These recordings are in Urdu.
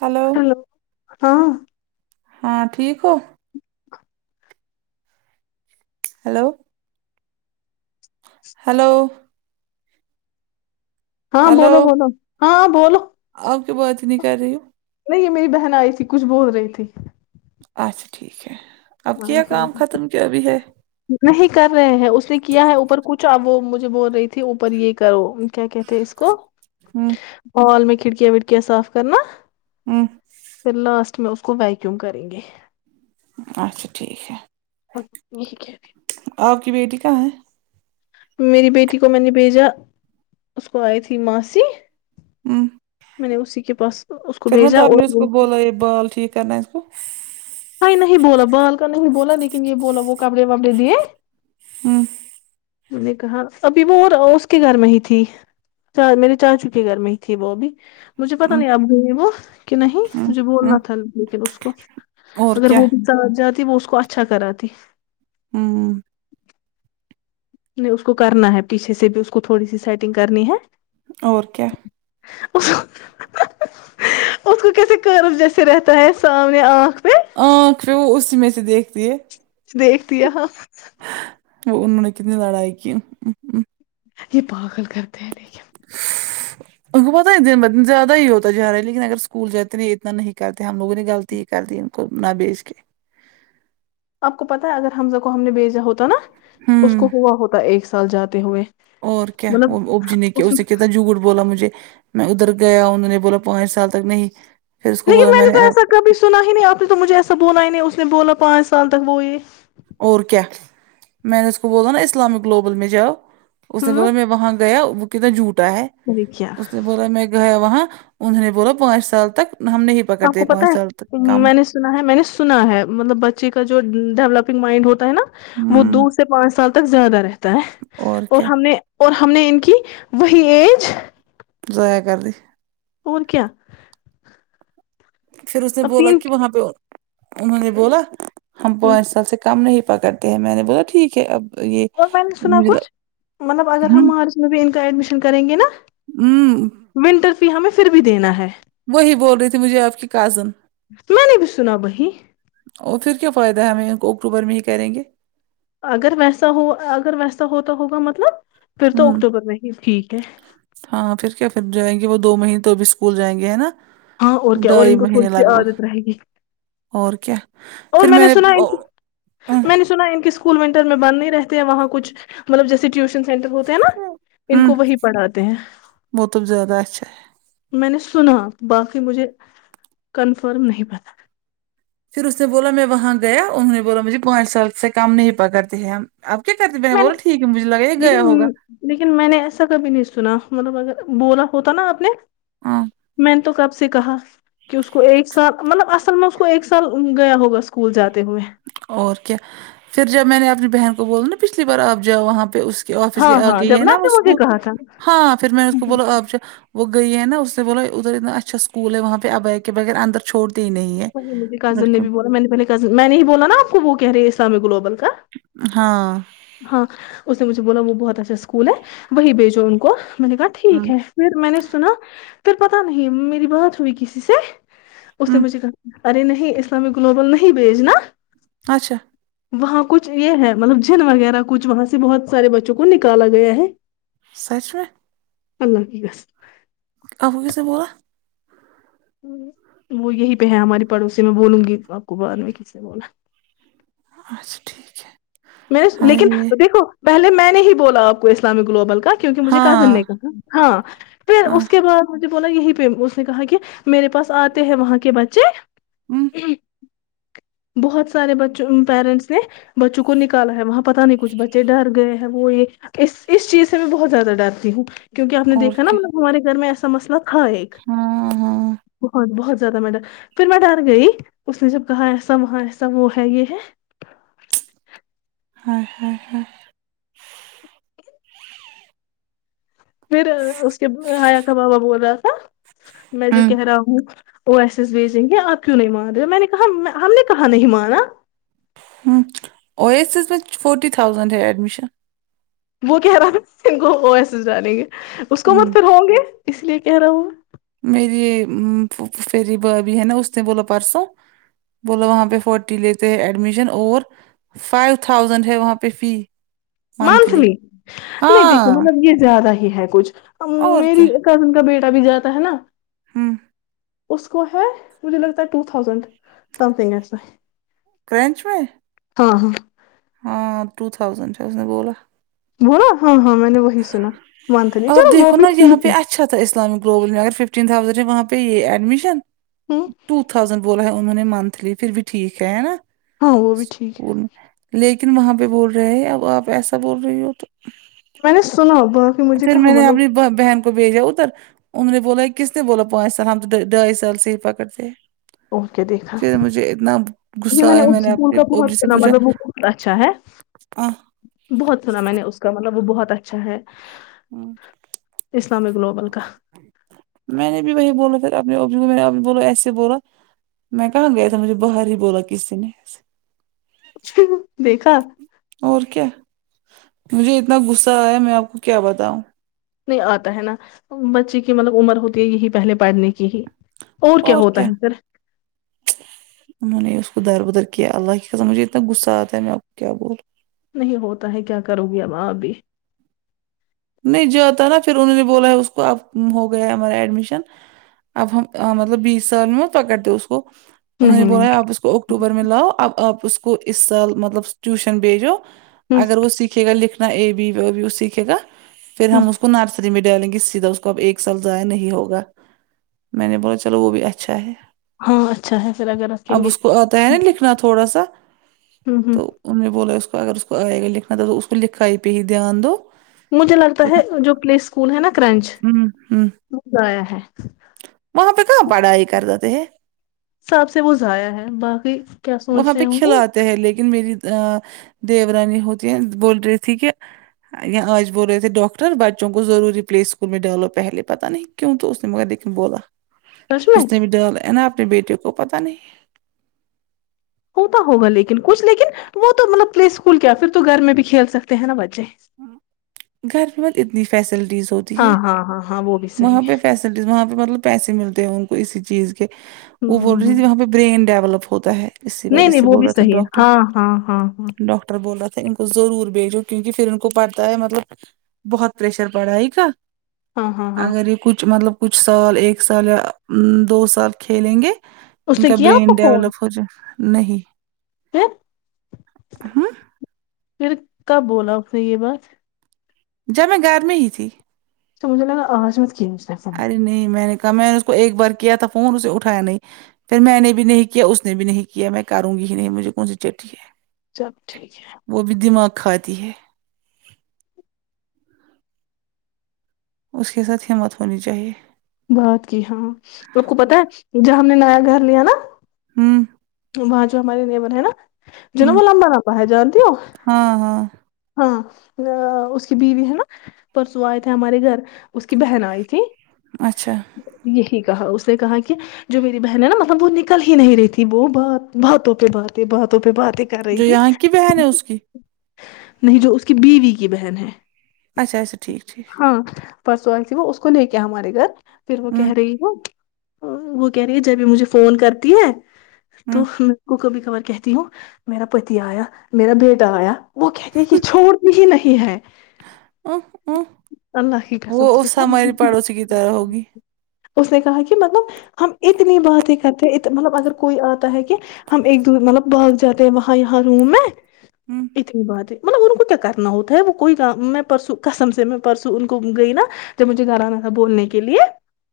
ہلو ہیلو ہاں ہاں ٹھیک ہو ہیلو ہیلو ہاں ہلو بولو بولو ہاں بولو آپ کی بات ہی نہیں کر رہی ہو نہیں یہ میری بہن آئی تھی کچھ بول رہی تھی اچھا ٹھیک ہے اب ہاں کیا ہاں کام ختم کیا ابھی ہے نہیں کر رہے ہیں اس نے کیا ہے اوپر کچھ اب وہ مجھے بول رہی تھی اوپر یہ کرو کیا کہتے ہیں اس کو ہوں مال میں کھڑکیاں وڑکیا صاف کرنا ہوں پھر لاسٹ میں اس کو ویکیوم کریں گے اچھا ٹھیک ہے [unintelligible] آپ کی بیٹی کہاں ہے میری بیٹی کو میں نے بھیجا اس کو آئی تھی ماسی ہوں میں نے اسی کے پاس اس کو پھر مت بھیجا آپ نے اس اور کو بولا یہ بال ٹھیک کرنا ہے اس کو کوئی نہیں بولا بالکنی بولا لیکن یہ بولا وہ کپڑے وپڑے دیے ہمم میں نے کہا ابھی اور وہ اس کے گھر میں ہی تھی میرے چاچو کے گھر میں ہی تھی وہ بھی مجھے پتہ ہوں نہیں اب وہ کہ نہیں ہوں مجھے ہوں بولنا تھا لیکن اس کو اور اگر کیا وہ ترس جاتی وہ اس کو اچھا کراتی ہمم نہیں اس کو کرنا ہے پیچھے سے بھی اس کو تھوڑی سی سیٹنگ کرنی ہے اور کیا اس آ اس کو کیسے کرو جیسے رہتا ہے سامنے آنکھ پہ آ خر وہ اسی میں سے دیکھتی ہے دیکھتی ہے ہاں وہ ان نے اتنی لڑائی کی ہ ہ یہ پاگل کرتے ہیں لیکن ان کو پتا نہں زیادہ ہی ہوتا جا رہا ہے لیکن اگر اسکول جاتے نا یہ اتنا نہیں کرتے ہم لوگوں نے غلط ہی کر دی تمنہ بیچ کے آپ کو پتا ہے اگر حمزہ کو ہم نے بھیجا ہوتا نا اس کو ہوں ہوا ہوتا ایک سال جاتے ہوئے اور کیا مطلب اب جی نے کیا اس اسے کیا تھا جھوٹ بولا مجھے میں ادھر گیا انہوں نے بولا پانچ سال تک نہیں پھر اس کو بولا میں نے ایسا آپ- کبھی سنا ہی نہیں آپ نے تو مجھے ایسا بولا ہی نہیں اس نے بولا پانچ سال تک وہ یہ اور کیا میں نے اس کو بولا نا اسلامک گلوبل میں جاؤ اس نے بولا میں وہاں گیا وہ کتنا جھوٹا ہے پھر کیا اس نے بولا میں گیا وہاں انہوں نے بولا پانچ سال تک ہم نے تو آپ کو پتا ہے میں نے سنا ہے میں نے سنا ہے مطلب بچے کا جو ڈیولپ مائنڈ ہوتا ہے نا وہ ہوں دو سے پانچ سال تک زیادہ رہتا ہے اور ہم نے اور ہم نے ان کی وہی ایج زویا کر دی اور کیا پھر اس نے اب بولا تین کہ وہاں پہ انہوں نے بولا ہم پانچ اور سال سے کم نہیں پا کرتے ہیں میں نے بولا ٹھیک ہے اب یہ اور میں نے سنا مجھے کچھ لگ- مطلب اگر ہم ہوں مارچ میں بھی ان کا ایڈمیشن کریں گے نا ہوں ونٹر فی ہمیں پھر بھی دینا ہے وہی بول رہی تھی مجھے آپ کی کازن میں نے بھی سنا وہی اور پھر کیا فائدہ ہے ہمیں ان کو اکٹوبر میں ہی کریں گے اگر ویسا ہو اگر ویسا ہوتا ہوگا مطلب پھر تو ہوں اکتوبر میں ہی ٹھیک ہے ہاں پھر کیا پھر جائیں گے وہ دو مہینے تو اب اسکول جائیں گے ہے نا ہاں اور کیا اور ڈھائی ان کو تھوڑی مہینے سی لگ بھگ عادت رہے گی اور کیا اور میں نے سنا ان میں نے سنا ان کی اسکول ونٹر میں بند نہیں رہتے ہیں وہاں کچھ مطلب جیسے ٹیوشن سینٹر ہو ہیں نا ان ہوں کو وہی پڑھاتے ہیں وہ تو زیادہ اچھا ہے میں نے سنا باقی مجھے کنفرم نہیں پتا پھر اس نے بولا میں وہاں گیا انہوں نے بولا مجھے پانچ سال سے کم نہیں پکڑتے ہیں ہم اب کیا کرتے میں نے بول رہی ٹھیک ہے مجھے لگا یہ گیا لیکن ہوگا لیکن میں نے ایسا کبھی نہیں سنا مطلب اگر بولا ہوتا نا آپ نے ہاں میں نے تو کب سے کہا کہ اس کو ایک سال مطلب اصل میں اس کو ایک سال گیا ہوگا اسکول جاتے ہوئے اور کیا پھر جب میں نے اپنی بہن کو بول نا پچھلی بار آپ جاؤ وہاں پہ اس آفس ہاں کے آ ہاں گے ہے جب نا آپ نے مجھے اسکول کہا تھا ہاں پھر میں اس کو بولا آپ جا وہ گئی ہے نا اس نے بولا ادھر اتنا اچھا اسکول ہے وہاں پہ اباک کے بغیر اندر چھوڑتے ہی نہیں ہے وہی مجھے کزن نے لڑکیوں بھی کو بولا میں نے پہلے میں نے ہی بولا نا آپ کو وہ کہہ رہے اسلامک گلوبل کا ہاں ہاں اس نے مجھے بولا وہ بہت اچھا اسکول ہے وہی بھیجو ان کو میں نے کہا ہاں ٹھیک ہے پھر میں نے سنا پھر پتا نہیں میری بات ہوئی کسی سے اس نے ہوں مجھے کہا ارے نہیں اسلامک گلوبل نہیں بیجھنا اچھا وہاں کچھ یہ ہے مطلب جن وغیرہ کچھ وہاں سے بہت سارے بچوں کو نکالا گیا ہے [inaudible] سچ میں اللہ کی قسم آپ کو کس نے بولا وہ یہی پہ ہے ہماری پڑوسی میں بولوں گی آپ کو بعد میں کس نے بولا اچھا ٹھیک ہے مس ہائے لیکن ہائے دیکھو پہلے میں نے ہی بولا آپ کو اسلامک گلوبل کا کیونکہ مجھے کازن ہاں نے کہا ہاں پھر ہاں اس کے بعد مجھے بولا یہی پہ اس نے کہا کہ میرے پاس آتے ہیں وہاں کے بچے ہوں اے بہت سارے بچو پیرنٹس نے بچوں کو نکال کالا ہے وہاں پتا نہیں کچھ بچے ڈر گئے ہیں وہ یہ اس اس چیز سے میں بہت زیادہ ڈرتی ہوں کیونکہ آپ نے اور دیکھا ناں کیا مطلب ہمارے گھر میں ایسا مسئلہ ہاں ایک ہاں ہاں بہت بہت زیادہ میں ڈر پھر میں ڈر گئی اس نے جب کہا ایسا وہاں ایسا وہ ہے یہ ہے آئے ہائے ہائے پھر اس کے آیا تھا بابا بول رہا تھا میں جو کہہ رہا ہوں او ایس ایس بھیجیں گے آپ کیوں نہیں مان رہے ہو میں نے کہا ہم نے کہاں نہیں مانا ہوں او ایس ایس میں فوٹی تھاؤزنڈ ہے ایڈمیشن وہ کہہ رہا تھا ان کو او ایس ایس ڈالیں گے اس کو مت پھر ہوں گے اس لیے کہہ رہا ہو میری فیری بابی ہے ناں اس نے بولا پرسوں بولا وہاں پہ فورٹی لیتے ہیں ایڈمیشن اور فائیو تھاؤزینڈ ہے وہاں پہ فی منتھلی مانسلی نہیں دیکھو ہاں مطلب یہ زیادہ ہے ہی ہے کچھ اور کیا میری کزن کا بیٹا بھی جاتا ہے ناں ہوں اس کو ہے مجھے لگتا ہے ٹو تھاؤزینڈ سم تھنگ ایسا ہی کرنچ میں ہاں ہاں ہاں ٹو تھاؤزنڈ ہے اس نے بولا بولا ہاں ہاں میں نے وہی سنا منتھلی چلو آپ وہ دیکھو بھی نا یہاں ٹھیک ہے پہ اچھا تھا اسلامک گوبل میں اگر ففٹین تھاؤزنڈ ہے وہاں پہ یہ ایڈمیشن ہے ٹو تھاؤزڈ بولا ہے انہوں نے منتھلی پھر بھی ٹھیک ہے ہے ناں ہاں وہ بھی ٹھیک ہے لیکن وہاں پہ بول رہے ہیں اب آپ ایسا بول رہی ہو تو میں نے سنا ب پھر میر نے اپنی بآ بہن کو بھیجا ادھر انوں نے بولا کس نے بولا پانچ سال ہم تو ڈھائی سال سے ہی پکڑتے اور کیا دیکھا پھر مجھے اتنا جی غصہ آیا میں اس نے اسکول اپنے کا بہت اوجی سے سنا پوچھا مطلب وہ بہت اچھا ہے آہ بہت سنا میں نے اس کا مطلب وہ بہت اچھا ہے آہ اسلامک گلوبل کا میں نے بھی وہی بولا پھر اپنے اب کو میں نے بولا ایسے بولا میں کہاں گیا تھا مجھے باہر ہی بولا کسی نے دیکھا اور کیا مجھے اتنا غصہ آیا میں آپ کو کیا بتاؤں نہیں آتا ہے ناں بچے کی مطلب عمر ہوتی ہے یہی پہلے پڑھنے کی ہی اور ہوتا کیا ہے پھر ان ہو نے اس کو در بدر کیا اللہ کی قسم مجھے اتنا غصہ آتا ہے میں آپ کو کیا بولوں نہیں ہوتا ہے کیا کروگی اب آپ بھی نہیں جاتا ناں پھر انہوں نے بولا اس کو اب ہوگیا ہمارا ایڈمیشن اب ہم مطلب بیس سال میں پکڑتے اس کو انہوں نے نہیں نہیں بولا آپ اس کو اکٹوبر میں لاؤ اب آپ اس کو اس سال مطلب ٹیوشن بھیجو اگر ہ وہ سیکھے گا لکھنا اے بی بھی وہ سیکھے گا پھر ہ ہم اس کو نرسری میں ڈالیں گے سیدھا اس کو اب ایک سال ضائع نہیں ہوگا میں نے بولا چلو وہ بھی اچھا ہے ہاں اچھا ہے پھر اگر رکھیں گے اپنا تھوڑا سا ہ ہ تو ان نے بولا اس کو اگر اس کو آئے گا لکھنا تھا تو اس کو لکھاائی پہ ہی دھیان دو مجھے لگتا ہے جو پلیث اسکول ہے نا کرنچ ہوں ہوں مز آیا ہے وہاں پہ کہاں پڑھائی کر دیے ہیں ساب سے وہ ضائع ہے باقی کیا وہاں سوچ رہے پہ ہوں گے کھلاتے ہیں لیکن میری دیورانی ہوتی ہے بول رہی تھی کہ یا آج بول رہے تھے ڈاکر بچوں کو ضروری پلیس اسکول میں ڈالو پہلے پتہ نہیں کیوں تو اس نے مگر دیکھنے بولا سچ میں اس نے بھی ڈالا ہے نا اپنے بیٹے کو پتا نہیں ہوتا ہوگا لیکن کچھ لیکن وہ تو مطلب پلے اسکول کیا پھر تو گھر میں بھی کھیل سکتے ہیں نا بچے گھر میں کتنی فیسلٹیز ہوتی ہے ہاں ہاں ہاں ہاں وہ بھی وہاں صحیح پہ ہے وہاں پہ مطلب پیسے ملتے ہیں ان کو اسی چیز کے وہ بول ہوں رہی ہ تھی وہاں پہ برین ڈیولپ ہو ہوتا ہے اسی نہیں وجہ نہیں سے وہ بول بھی رہا تھا صحیح ہے ڈاکٹر ہاں ہاں ہاں ہاں ڈاکٹر بولا تھا ان کو ضرور بھیجو کیونکہ پھر ان کو پڑھتا ہے مطلب بہت پریشر پڑھائی کا ہاں ہاں ہاں اگر یہ کچھ مطلب کچھ سال ایک سال یا دو سال کھیلیں گے اس ان نے کا کیا آپ برین کو فون ڈیولپ ہو جائے نہیں پھر ہو پھر کب بولا اس نے یہ بات جب میں گھر میں ہی تھی تو مجھے لگا آج مت کی اسنے فون ارے نہیں میں نے کہا میں نے اس کو ایک بار کیا تھا فون اسے اٹھایا نہیں پھر میں نے بھی نہیں کیا اس نے بھی نہیں کیا میں کروں گی ہی نہیں مجھے کون سی چٹھی ہے سب ٹھیک ہے وہ بھی دماغ کھاتی ہے اس کے ساتھ ہمت ہونی چاہیے بات کی ہاں آپ کو پتا ہے جب ہم نے نیا گھر لیا نا ہوں وہاں جو ہمارے دیور ہے نا جو نا ہوں وہ لمبا لمبا ہے جانتی ہو ہاں ہاں ہاں اس کی بیوی ہے نا پرسو آئے تھے ہمارے گھر اس کی بہن آئی تھی اچھا یہی کہا اس نے کہا کہ جو میری بہن ہے نا مطلب وہ نکل ہی نہیں رہی تھی وہ بات باتوں پہ باتیں باتوں پہ باتیں کر رہی جو تھی یہاں کی بہن ہے اس کی نہیں جو اس کی بیوی کی بہن ہے اچھا اچھا ٹھیک ٹھیک ہاں پرسوں وہ اس کو نہیں کیا ہمارے گھر پھر وہ ہوں کہہ رہی وہ وہ کہہ رہی ہے جب یہ مجھے فون کرتی ہے ہوں تو میں کو کبھی کبھار کہتی ہوں میرا پتی آیا میرا بیٹا آیا وہ کہتے کہ چھوڑ بھی ہی نہیں ہے اوں اوں اللہ کی قسم سے اس وہ ہماری پڑوسی کی طرح ہوگی اس نے کہا کہ مطلب ہم اتنی بات ہی کرتے مطلب اگر کوئی آتا ہے کہ ہم ایک د مطلب بھاگ جاتے ہیں وہاں یہاں روم میں ہوں اتنی بات ہے مطلب ان کو کیا کرنا ہوتا ہے وہ کوئی کا میں پرسوں کسم سے میں پرسوں ان کو گئی نا جب مجھے گھر آنا تھا بولنے کے لیے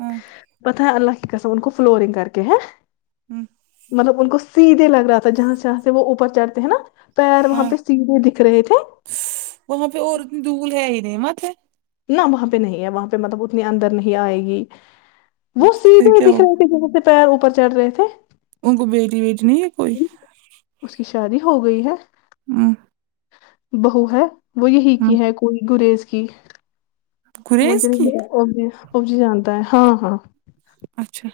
ہوں پتہ ہے اللہ کی قسم ان کو فلورنگ کر کے ہیں ہم مطلب ان کو سیدھے لگ رہا تھا جہاں سے جہاں سے وہ اوپر چڑھتے ہیں نا پیر وہاں ہاں پہ سیدھے دکھ رہے تھے وہاں پہ اور دھول ہے ہی نہیں نمت ہے نہ وہاں پہ نہیں ہے وہاں پہ مطلب اتنی اندر نہیں آئے گی وہ پھر سیدھے کیا ہو دکھ رہے تھے جسے سے پیر اوپر چڑھ رہے تھے ان کو بیٹی ویٹینی نہیں ہے کوئی اس کی شادی ہو گئی ہے ہم بہو ہے وہ یہی ہوں کی ہے کوئی گریز کی مجھ گریز [unintelligible] کی ابجی جتا ہے ہاں ہاں اچھا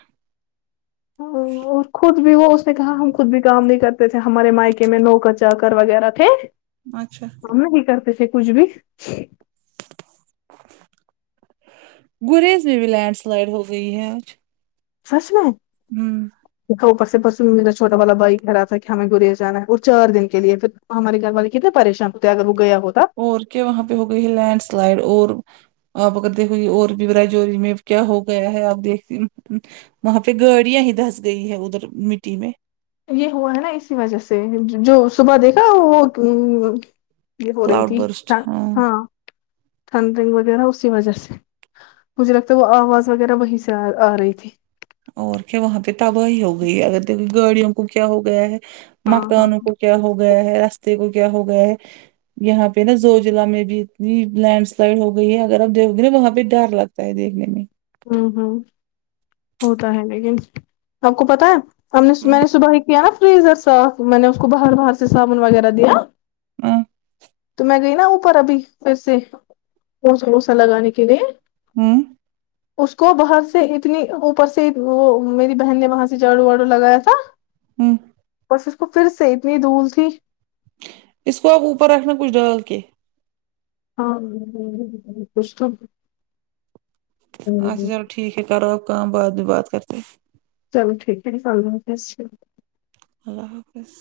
ہوں اور خود بھی وہ اس نے کہا ہم خود بھی کام نہیں کرتے تھے ہمارے میکے میں نوکر چاکر وغیرہ تھے اچھا ہم نہیں کرتے تھے کچھ بھی گریز میں بھی لینڈ سلائڈ ہو گئی ہے آج سچ میں ہوں اوپر سے پرسوں میرا چھوٹا والا بھائی کہہ رہا تھا کہ ہمیں گوریا جانا ہے اور چار دن کے لیے پھر وہ ہمارے گھر والے کتنے پریشان ہوتے ہیں اگر وہ گیا ہوتا اور کیا وہاں پہ ہو گئی ہے لینڈ سلائڈ اور آپ اگر دیکھو گے اور بھی ریچور میں کیا ہو گیا ہے آپ دیکھتی نا وہاں پہ گاڑیاں ہی دھس گئی ہے ادھر مٹی میں یہ ہوا ہے نا اسی وجہ سے جو صبح دیکھا وہ یہ ہو رہی کلاؤڈ تھی برسٹ ہ ہاں تھٹنڈ رنگ وغیرہ اسی وجہ سے مجھے لگتا ہے وہ آواز وغیرہ وہی سے آ رہی تھی اور کیا وہاں پہ تباہی ہو گئی ہے اگر دیکھے گاڑیوں کو کیا ہو گیا ہے ہاں ہاں مکانوں کو کیا ہو گیا ہے راستے کو کیا ہو گیا ہے یہاں پہ نا زوجضلع میں بھی اتنی لینڈ سلائڈ ہو گئی ہے اگر آپ دیکھو گے نا وہاں پہ ڈر لگ فائدے میں نہیں ہاں ہاں ہوتا ہے لیکن آپ کو پتا ہے ہم نے ہوں میں نے صبح ہی پی [unintelligible] صاف میں نے اس کو باہر باہر سے صابن وغیرہ دیا ہاں تو میں گئی نا اوپر ابھی پھر سے اوسہ ووسا لگانے کے لیے ہوں اس کو باہر سے اتنی اوپر سے وہ میری بہن نے وہاں سے جاڑو واڑو لگایا تھا ہوں بس اس کو پھر سے اتنی دھول تھی اس کو اب اوپر رکھنا کچھ ڈال کے آ ہم کچھ توہ اچھا چلو ٹھیک ہے کرو آپ کام بعد میں بات کرتے چلو ٹھیک ہے اللہ حافظ چے اللہ حافظ